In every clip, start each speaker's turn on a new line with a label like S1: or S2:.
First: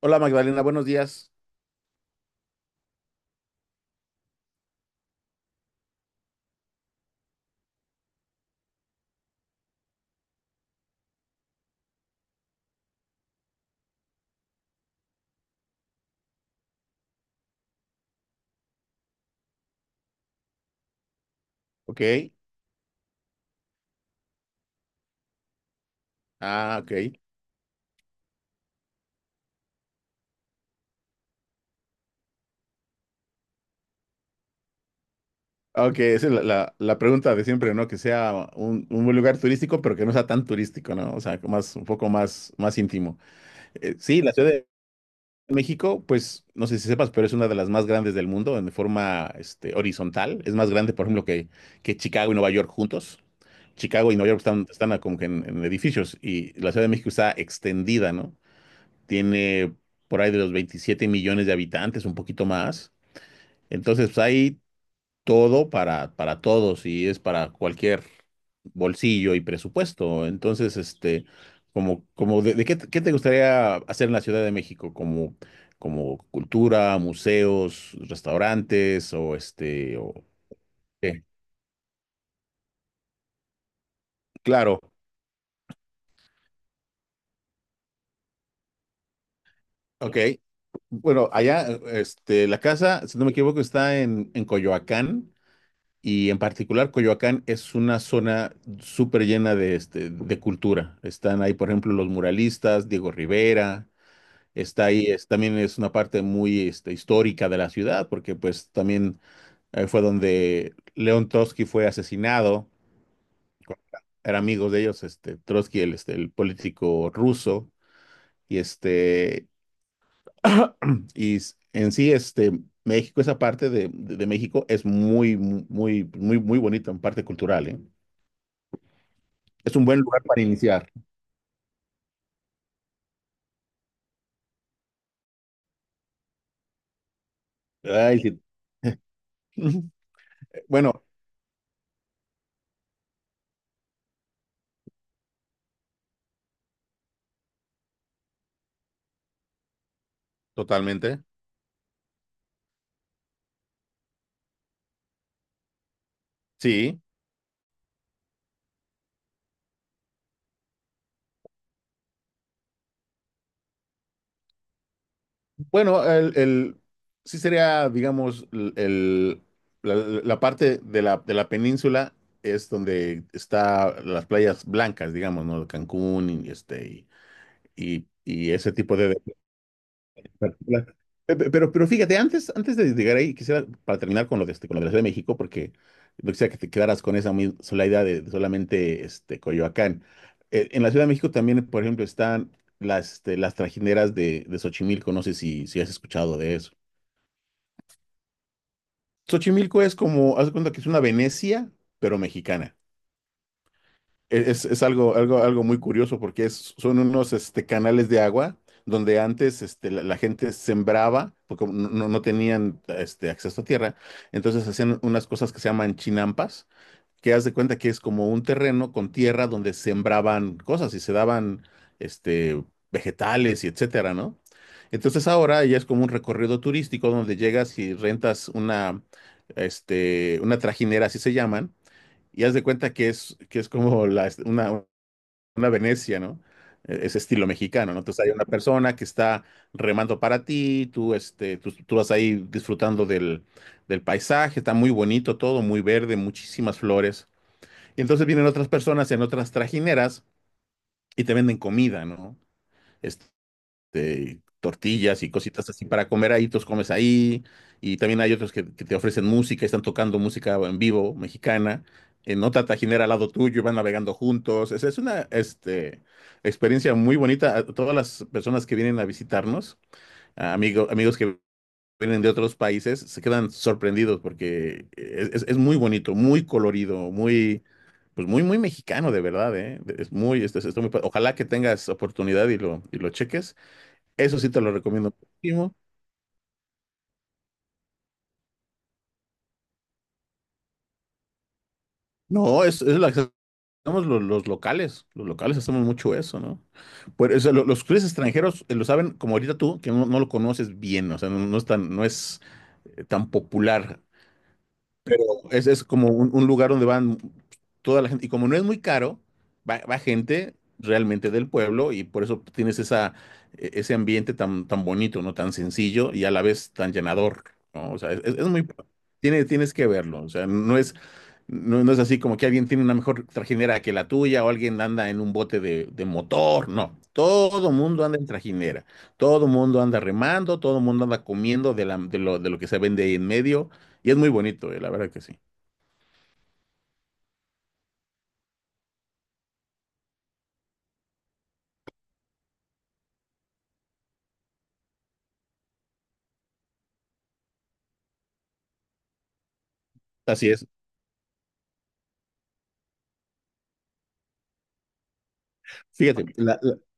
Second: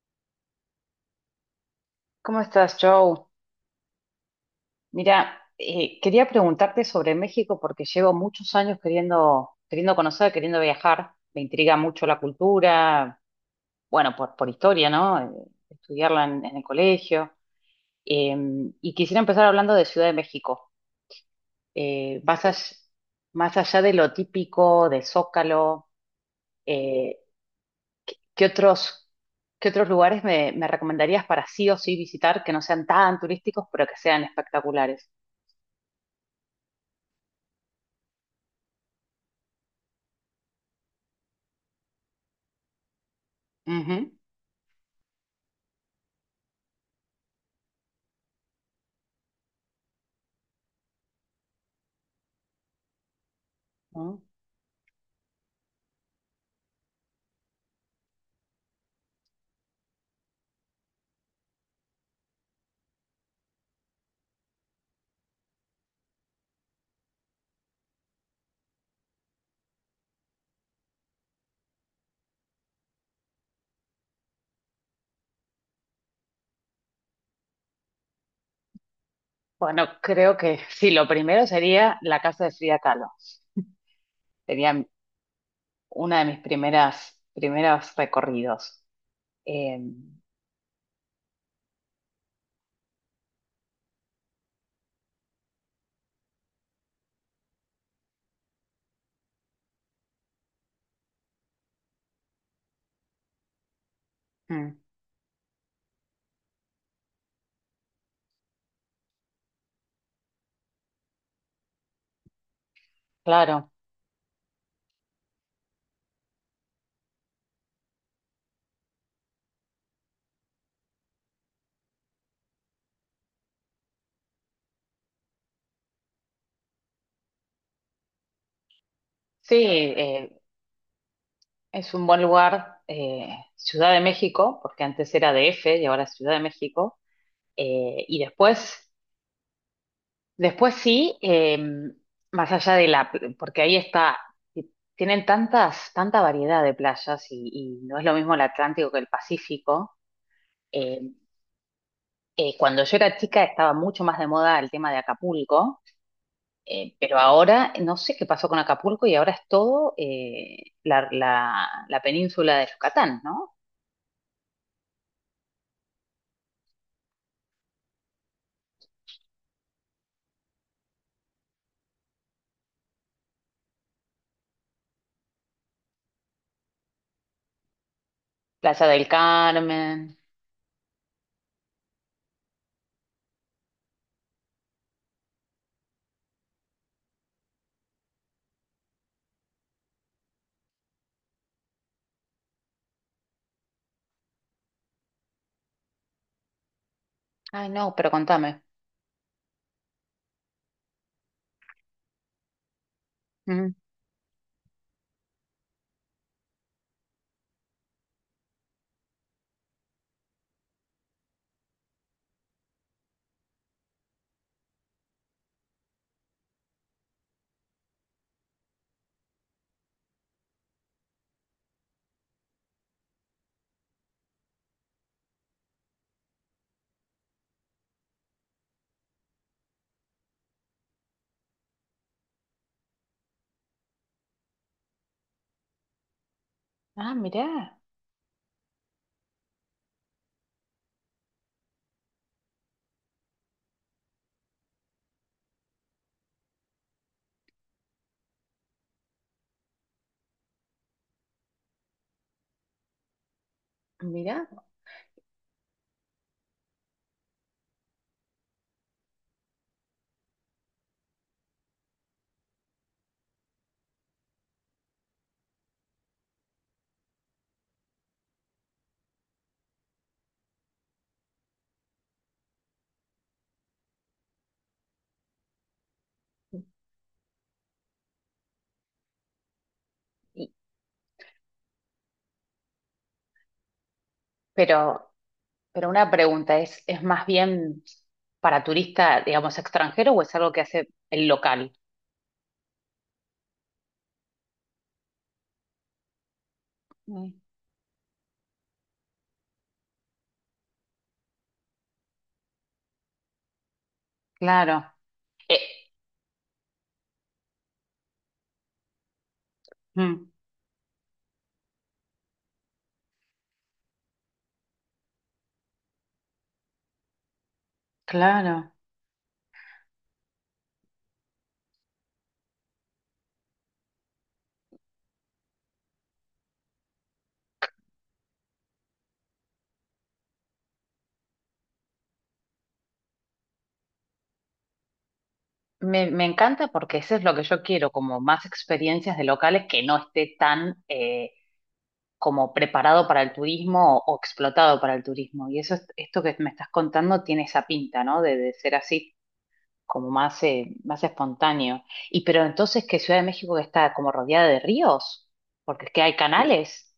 S1: Hola Magdalena, buenos días.
S2: ¿Cómo estás, Joe? Mira, quería preguntarte sobre México porque llevo muchos años queriendo conocer, queriendo viajar. Me intriga mucho la cultura, bueno, por historia, ¿no? Estudiarla en el colegio. Eh, y quisiera empezar hablando de Ciudad de México. Eh,
S1: Ok.
S2: más, all- más allá de lo típico, de Zócalo,
S1: Ah, ok.
S2: eh, ¿qué otros, qué otros lugares me recomendarías para sí o sí visitar que no sean tan turísticos, pero que sean espectaculares?
S1: Ah, ok, esa es la, la pregunta de siempre, ¿no? Que sea un buen lugar turístico, pero que no sea tan turístico, ¿no? O sea, un poco más, más íntimo. Sí, la Ciudad de México, pues, no sé si sepas, pero es una de las más grandes del mundo en forma, horizontal. Es más grande, por ejemplo, que Chicago y Nueva York juntos. Chicago y
S2: Ujú.
S1: Nueva York están como que en edificios y la Ciudad de México está extendida, ¿no? Tiene por ahí de los 27 millones de habitantes, un poquito más. Entonces, pues, hay todo para todos y es para cualquier bolsillo y presupuesto. Entonces, como de qué te gustaría hacer en la Ciudad de México, como cultura, museos, restaurantes, o
S2: Bueno,
S1: ¿o
S2: creo que sí, lo
S1: qué?
S2: primero sería la casa de Frida Kahlo. Sería
S1: Claro,
S2: una de mis primeros recorridos. Eh,
S1: ok. Bueno, allá, la casa, si no me equivoco, está en Coyoacán. Y en particular, Coyoacán es una zona súper llena de cultura. Están ahí, por ejemplo, los muralistas, Diego Rivera,
S2: mm,
S1: está ahí, también es una parte muy histórica de la ciudad, porque pues también fue donde León Trotsky fue asesinado.
S2: claro,
S1: Eran amigos de ellos, Trotsky, el político ruso, y y en sí, México, esa parte de México es muy, muy, muy, muy bonita en parte cultural, ¿eh?
S2: sí,
S1: Es un buen lugar para iniciar.
S2: es un buen lugar, Ciudad de México, porque antes era DF y ahora es Ciudad de México.
S1: Ay,
S2: Y
S1: sí.
S2: después, después
S1: Bueno,
S2: sí, más allá de la, porque ahí está, tienen tanta variedad de playas y no es lo mismo el Atlántico que el Pacífico. Em,
S1: totalmente.
S2: cuando yo era chica estaba mucho más de moda el tema de Acapulco,
S1: Sí.
S2: pero ahora no sé qué pasó con Acapulco y ahora es todo la península de Yucatán, ¿no?
S1: Bueno, sí sería, digamos, la parte de la península es donde está las playas blancas, digamos, ¿no? Cancún y ese
S2: Plaza
S1: tipo
S2: del
S1: de...
S2: Carmen.
S1: Claro. Pero fíjate, antes de llegar ahí, quisiera, para terminar con lo de, la Ciudad de México, porque no quisiera que te quedaras con esa muy sola idea de solamente Coyoacán. En la Ciudad de México también, por ejemplo, están las, las trajineras de Xochimilco, no sé si has escuchado de eso.
S2: Ay, no, pero contame.
S1: Xochimilco es como, haz de cuenta que es una Venecia, pero mexicana.
S2: Ujú.
S1: Es algo muy curioso porque son unos canales de agua donde antes la gente sembraba, porque no tenían acceso a tierra, entonces hacían unas cosas que se llaman chinampas, que haz de cuenta que es como un terreno con tierra donde sembraban cosas y se daban este, vegetales y etcétera, ¿no? Entonces ahora ya es como un recorrido turístico donde llegas y rentas una, una trajinera, así se llaman, y haz de cuenta que es como una Venecia, ¿no?
S2: Ah,
S1: Ese estilo
S2: mirá,
S1: mexicano, ¿no? Entonces hay una persona que está remando para ti, tú vas ahí disfrutando del paisaje, está muy bonito todo, muy verde, muchísimas flores. Y entonces vienen otras personas en otras trajineras y te venden comida, ¿no? Este,
S2: mirá.
S1: tortillas y cositas así para comer ahí, tú comes ahí. Y también hay otros que te ofrecen música, están tocando música en vivo mexicana, en otra tajinera al lado tuyo, y van navegando juntos. Es una experiencia muy bonita. A todas las personas que vienen a visitarnos, a amigos que vienen de otros países, se quedan sorprendidos porque es muy bonito, muy colorido, muy... Pues muy, muy mexicano, de verdad, ¿eh? Es muy,
S2: Y-
S1: es- está muy pa- Ojalá que tengas oportunidad y lo cheques. Eso sí te lo
S2: pero,
S1: recomiendo muchísimo.
S2: pero una pregunta, ¿es más bien para turista, digamos, extranjero o es algo que hace el local?
S1: No, es la que hacemos los locales. Los locales hacemos mucho eso, ¿no?
S2: Mm,
S1: Pues, o sea, los clientes extranjeros lo saben, como ahorita tú, que no lo conoces bien, o sea, no es tan, no es tan popular.
S2: claro. Eh,
S1: Es como un lugar donde van toda la gente. Y como no es muy caro, va
S2: mm,
S1: gente realmente del pueblo y por eso tienes esa, ese ambiente tan, tan bonito, ¿no? Tan sencillo y a la vez tan llenador, ¿no? O sea, es muy...
S2: claro.
S1: tienes que verlo, o sea, no es, no es así como que alguien tiene una mejor trajinera que la tuya o alguien anda en un bote de motor, no. Todo mundo anda en trajinera, todo mundo anda remando, todo mundo anda comiendo de lo que se vende ahí en medio, y es muy bonito, la verdad que sí.
S2: Me encanta porque eso es lo que yo quiero, como más experiencias de locales que no esté tan como preparado para el turismo o explotado para el turismo. Y eso, esto que me estás contando tiene esa pinta, ¿no? De ser así, como más,
S1: Así es.
S2: eh, más espontáneo. Y pero entonces, ¿que Ciudad de México está como rodeada de ríos? Porque es que hay, sí,
S1: Fíjate,
S2: canales.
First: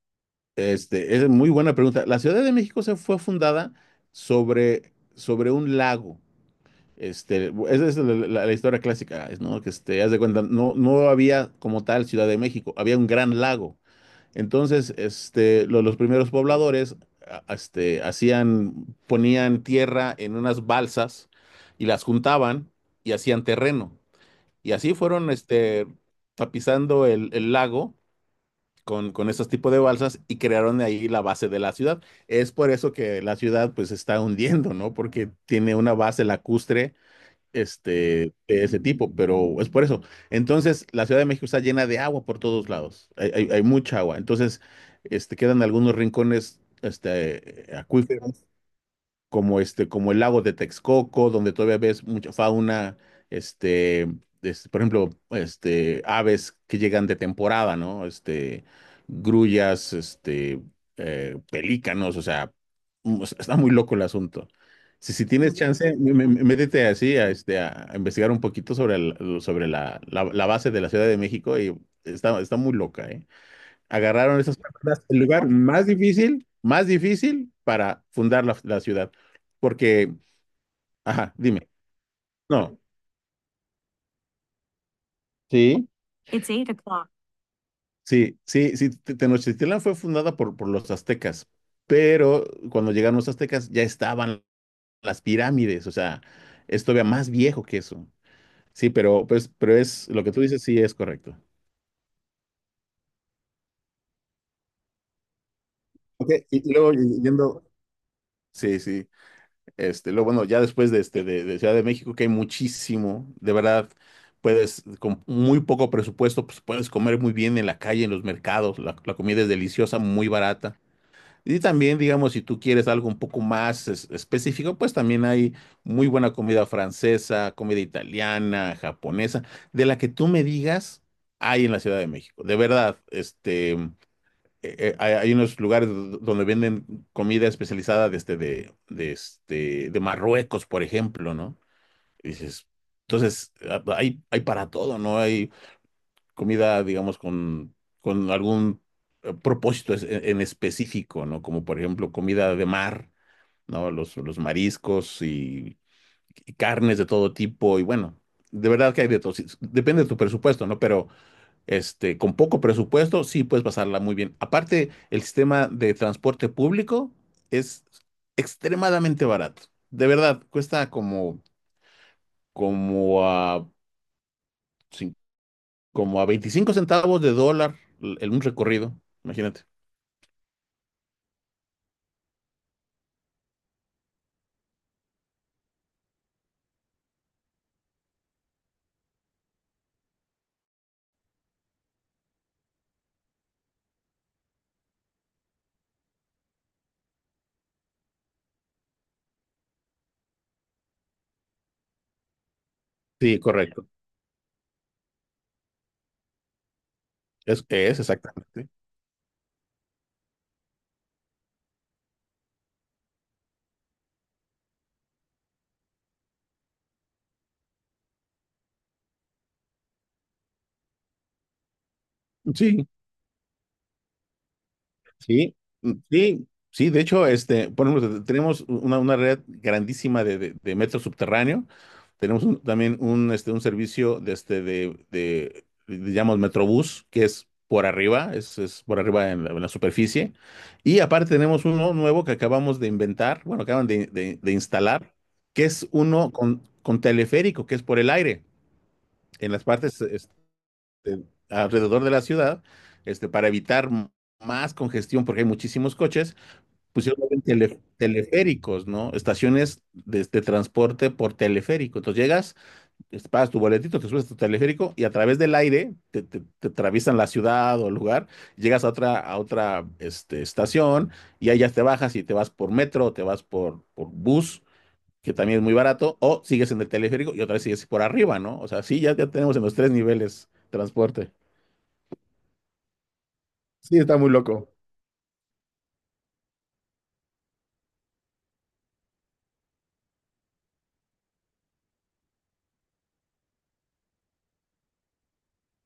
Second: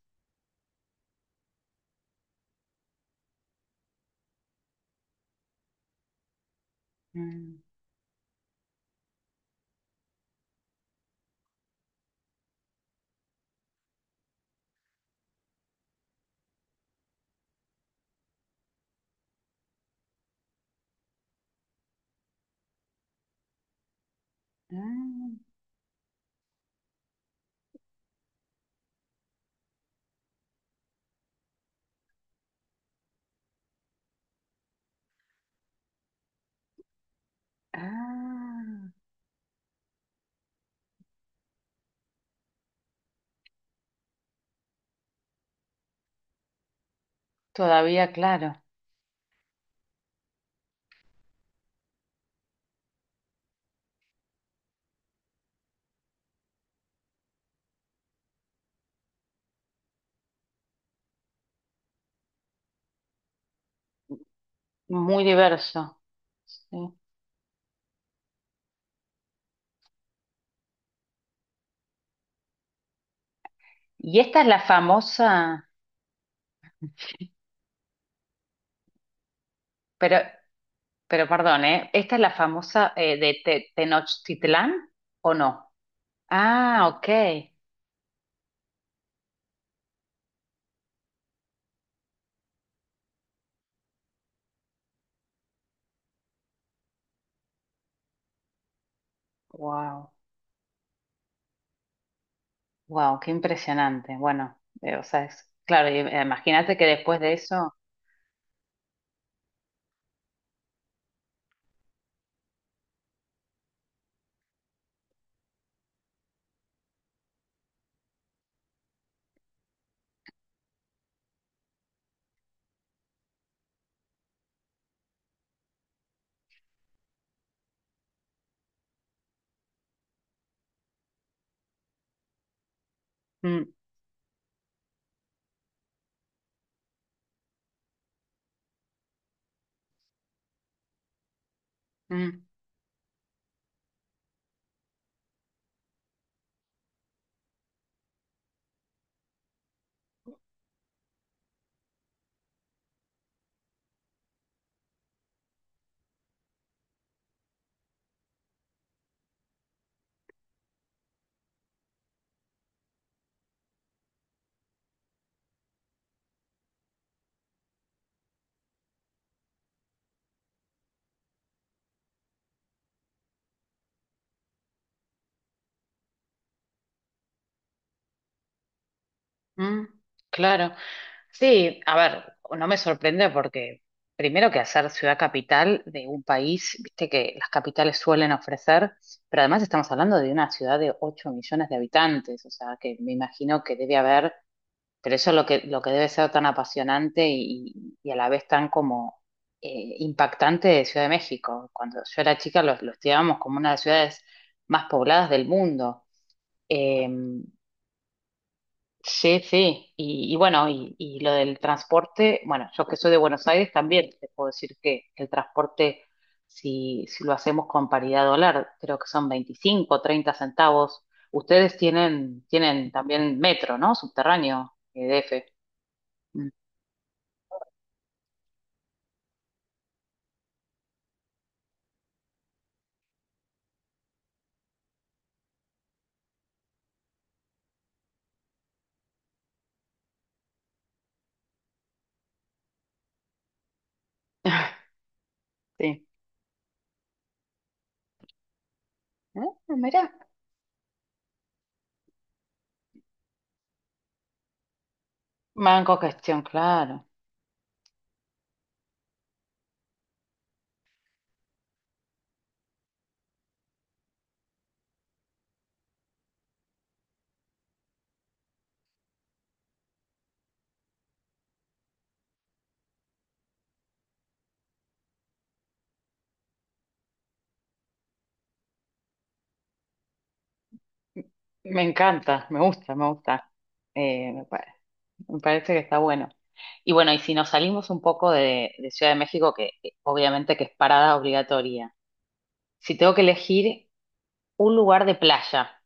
S1: es muy buena pregunta. La Ciudad de México se fue fundada sobre un lago. Este,
S2: Mm,
S1: esa es la, la historia clásica, es, ¿no? Que haz de cuenta, no, no había como tal Ciudad de México, había un gran lago. Entonces, los primeros pobladores, hacían, ponían tierra en unas balsas y las juntaban y hacían terreno. Y así fueron,
S2: ah,
S1: tapizando el lago con estos tipos de balsas y crearon de ahí la base de la ciudad. Es por eso que la ciudad pues se está hundiendo, ¿no? Porque tiene una base lacustre de ese
S2: ah,
S1: tipo, pero es por eso. Entonces, la Ciudad de México está llena de agua por todos lados. Hay mucha agua. Entonces, quedan algunos rincones
S2: todavía,
S1: acuíferos
S2: claro.
S1: como el lago de Texcoco, donde todavía ves mucha fauna, este, por ejemplo, aves que llegan de temporada, ¿no? Grullas, pelícanos, o sea, o sea, está muy loco el asunto. Si,
S2: Muy
S1: si tienes chance,
S2: diverso.
S1: métete
S2: Sí.
S1: así a, a investigar un poquito sobre, sobre la, la base de la Ciudad de México, y está muy loca, ¿eh?
S2: Y
S1: Agarraron
S2: esta es
S1: esas
S2: la
S1: personas el lugar,
S2: famosa,
S1: difícil, más difícil para fundar la ciudad. Porque,
S2: pero Pero
S1: ajá,
S2: perdón,
S1: dime.
S2: ¿eh? ¿Esta es la
S1: No,
S2: famosa de Tenochtitlán o no?
S1: sí, It's eight
S2: Ah, ok.
S1: o'clock. Sí, sí, sí. Tenochtitlán fue fundada por los aztecas, pero cuando llegaron los aztecas ya estaban las pirámides, o sea, es todavía más viejo que eso. Sí, pero, pues, pero es
S2: Wow,
S1: lo que tú dices, sí es correcto.
S2: wow, qué impresionante. Bueno, o sea, es claro,
S1: Ok, y
S2: imagínate que
S1: luego
S2: después de
S1: yendo.
S2: eso.
S1: Sí, sí. Luego, bueno, ya después de Ciudad de México, que hay muchísimo, de verdad, puedes, con muy poco presupuesto, pues puedes comer muy bien en la calle, en los mercados, la comida es deliciosa, muy barata. Y también, digamos, si tú quieres algo un poco más específico, pues también hay muy buena comida francesa, comida italiana, japonesa, de la que tú me digas, hay en la Ciudad de México. De verdad,
S2: Mm,
S1: hay unos lugares donde venden comida especializada de Marruecos, por ejemplo, ¿no? Y
S2: mm,
S1: dices, entonces, ah, pues, hay para todo, ¿no? Hay comida, digamos, con algún propósito en, específico, ¿no? Como por ejemplo comida de mar, ¿no? Los mariscos y carnes de todo tipo, y bueno, de verdad que hay de todo. Sí, depende de tu presupuesto, ¿no? Pero con poco presupuesto, sí puedes pasarla muy bien. Aparte, el sistema de transporte público es extremadamente barato. De verdad, cuesta como a, cin- como a 25 centavos de dólar en un recorrido. Imagínate.
S2: mm, claro. Sí, a ver, no me sorprende porque primero que hacer ciudad capital de un país, viste que las capitales suelen ofrecer, pero además estamos hablando de una ciudad de 8 millones de habitantes, o sea, que me imagino que debe haber. Pero eso es lo que debe ser tan apasionante y a la vez tan como impactante de Ciudad de México. Cuando yo era chica lo estudiábamos
S1: Sí,
S2: como una de las
S1: correcto.
S2: ciudades más pobladas del mundo. Eh,
S1: Es exactamente.
S2: sí, sí. Y bueno, y lo del transporte, bueno, yo que soy de Buenos Aires también te puedo decir que el transporte, si lo hacemos con paridad dólar, creo que son 25 30 centavos. Ustedes tienen,
S1: Sí,
S2: tienen también metro, ¿no? Subterráneo, EDF.
S1: sí, mm,
S2: Mm.
S1: sí, sí, de hecho, por ejemplo, tenemos una red grandísima de metro subterráneo. Tenemos también un, un servicio de, digamos, Metrobús, que es por arriba, es por arriba en la superficie. Y aparte tenemos uno nuevo que acabamos de inventar, bueno, acaban de instalar, que es
S2: Sí.
S1: uno con teleférico, que es por el aire, en las
S2: Ah,
S1: partes,
S2: mira,
S1: alrededor de la ciudad, para evitar más congestión, porque hay muchísimos
S2: manco
S1: coches,
S2: gestión, claro.
S1: pusieron teleféricos, ¿no? Estaciones de transporte por teleférico. Entonces llegas, pagas tu boletito, te subes a tu teleférico y a través del aire te atraviesan la ciudad o el lugar, llegas a otra estación y ahí ya te bajas y te vas por metro o te vas por bus, que también es muy barato, o sigues en el teleférico y otra vez sigues por arriba, ¿no? O sea, sí, ya tenemos en los tres niveles transporte.
S2: Me encanta, me gusta, me gusta.
S1: Sí, está muy
S2: Eh, me, pa-
S1: loco.
S2: me parece que está bueno. Y bueno, y si nos salimos un poco de Ciudad de México, que obviamente que es parada obligatoria, si tengo que elegir un lugar de playa,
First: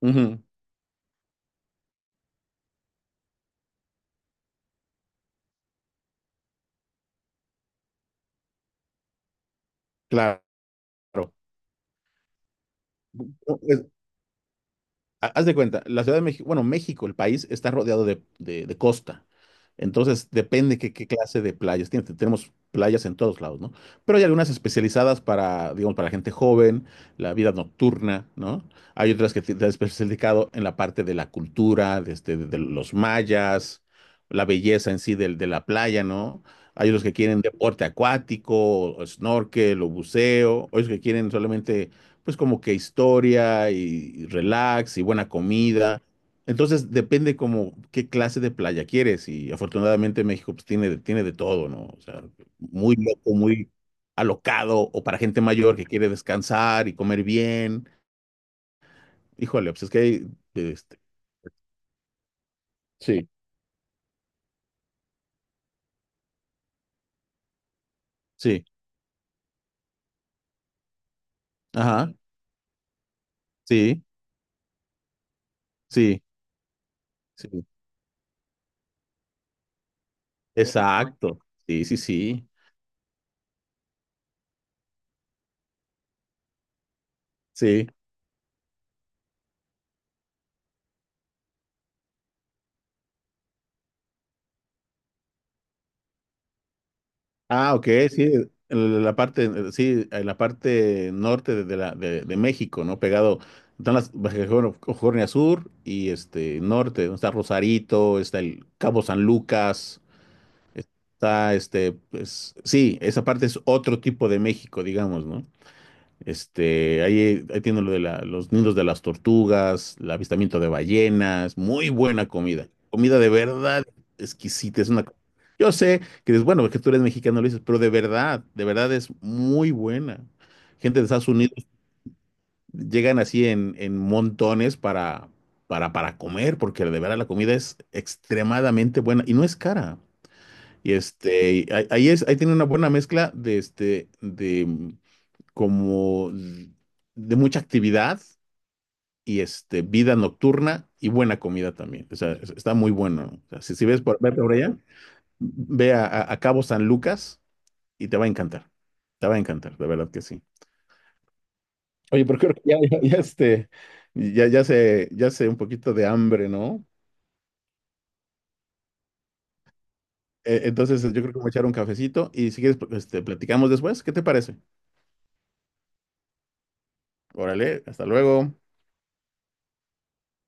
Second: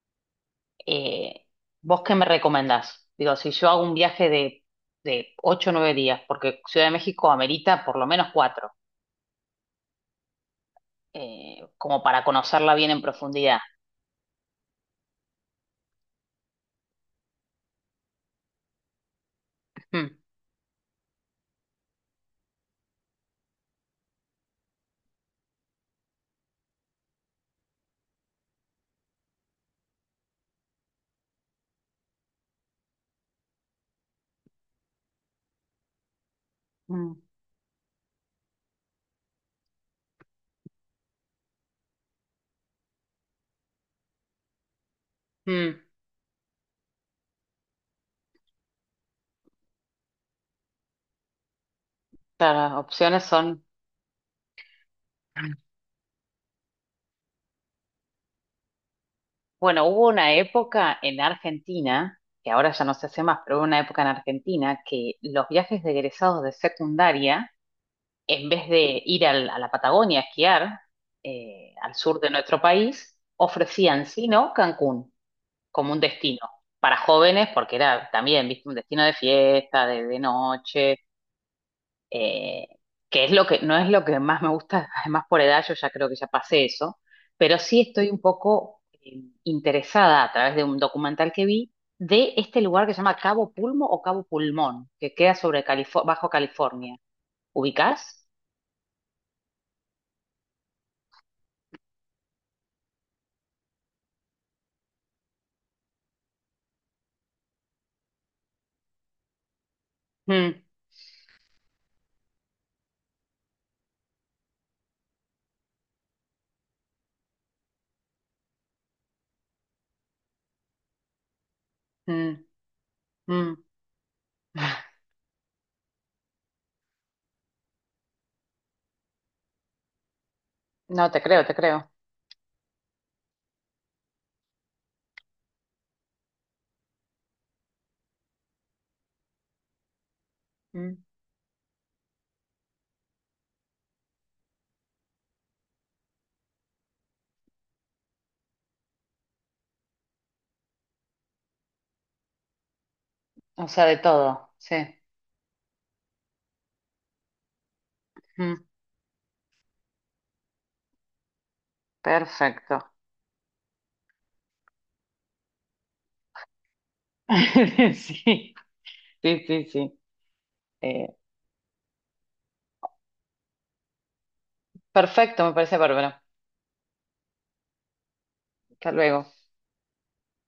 S1: Ujú,
S2: eh, ¿vos qué me recomendás? Digo, si yo hago un viaje de 8 o 9 días, porque Ciudad de México amerita por lo menos 4,
S1: claro.
S2: como para conocerla bien en profundidad.
S1: Es- Haz de cuenta, la Ciudad de México, bueno, México, el país, está rodeado de costa.
S2: Mm,
S1: Entonces, depende qué, clase de playas tiene. Tenemos playas en todos lados, ¿no? Pero hay algunas especializadas para, digamos, para la gente joven, la vida nocturna, ¿no? Hay otras que te has especializado en la parte de la cultura, de los mayas, la belleza en sí de la playa, ¿no? Hay otros
S2: mm,
S1: que quieren deporte acuático, o snorkel, o buceo, otros que quieren solamente pues como que historia y relax y buena
S2: mm.
S1: comida. Entonces depende como qué clase de playa quieres y afortunadamente México pues tiene, tiene de todo, ¿no? O sea,
S2: Claro, las
S1: muy
S2: opciones
S1: loco,
S2: son,
S1: muy alocado o para gente mayor que quiere descansar y comer bien. Híjole, pues
S2: bueno,
S1: es que
S2: hubo
S1: hay,
S2: una época
S1: este,
S2: en Argentina, que ahora ya no se hace
S1: sí,
S2: más, pero hubo una época en Argentina que los viajes de egresados de secundaria, en
S1: sí,
S2: vez de ir a la Patagonia a esquiar, al
S1: ajá,
S2: sur de nuestro país,
S1: sí,
S2: ofrecían, si no, Cancún como un
S1: sí,
S2: destino para jóvenes,
S1: sí,
S2: porque era también, viste, un destino de fiesta, de noche,
S1: exacto, sí, sí, sí,
S2: eh, que es lo que, no es lo que más me gusta, además por edad yo ya creo que ya pasé eso, pero sí
S1: sí.
S2: estoy un poco interesada a través de un documental que vi de este lugar que se llama Cabo Pulmo o Cabo Pulmón, que queda sobre Bajo California.
S1: Ah, ok, sí,
S2: ¿Ubicás?
S1: en la parte, sí, en la parte norte de México, ¿no? Pegado, están las Baja California, California Sur y este norte, donde está Rosarito, está el Cabo San Lucas,
S2: Mm,
S1: está pues, sí, esa parte es otro tipo de México, digamos, ¿no? Ahí tiene lo los nidos de las tortugas, el avistamiento de ballenas, muy buena
S2: mm,
S1: comida. Comida de
S2: mm.
S1: verdad exquisita. Es una Yo sé que dices, bueno, que tú eres mexicano, lo dices, pero de verdad es muy buena. Gente de
S2: No, te
S1: Estados
S2: creo, te
S1: Unidos
S2: creo.
S1: llegan así en montones para, para comer, porque de verdad la comida es extremadamente buena y no es cara. Y
S2: Mm.
S1: este, ahí, ahí es, ahí tiene una buena mezcla de como de mucha actividad y vida nocturna y buena comida también. O sea, está muy bueno. O sea,
S2: O
S1: si,
S2: sea,
S1: si
S2: de
S1: ves por, vete
S2: todo,
S1: por
S2: sí.
S1: allá, ve a, a Cabo San Lucas y te va a
S2: Mm,
S1: encantar. Te va a encantar, de verdad que sí. Oye, pero creo que ya,
S2: perfecto.
S1: ya, ya, este, ya, ya se, ya se un poquito de hambre, ¿no?
S2: Sí, sí, sí, sí.
S1: Entonces,
S2: Eh,
S1: yo creo que voy a echar un cafecito y si quieres, pues, platicamos después. ¿Qué te parece?
S2: perfecto, me parece bárbaro.
S1: Órale, hasta luego.
S2: Hasta luego.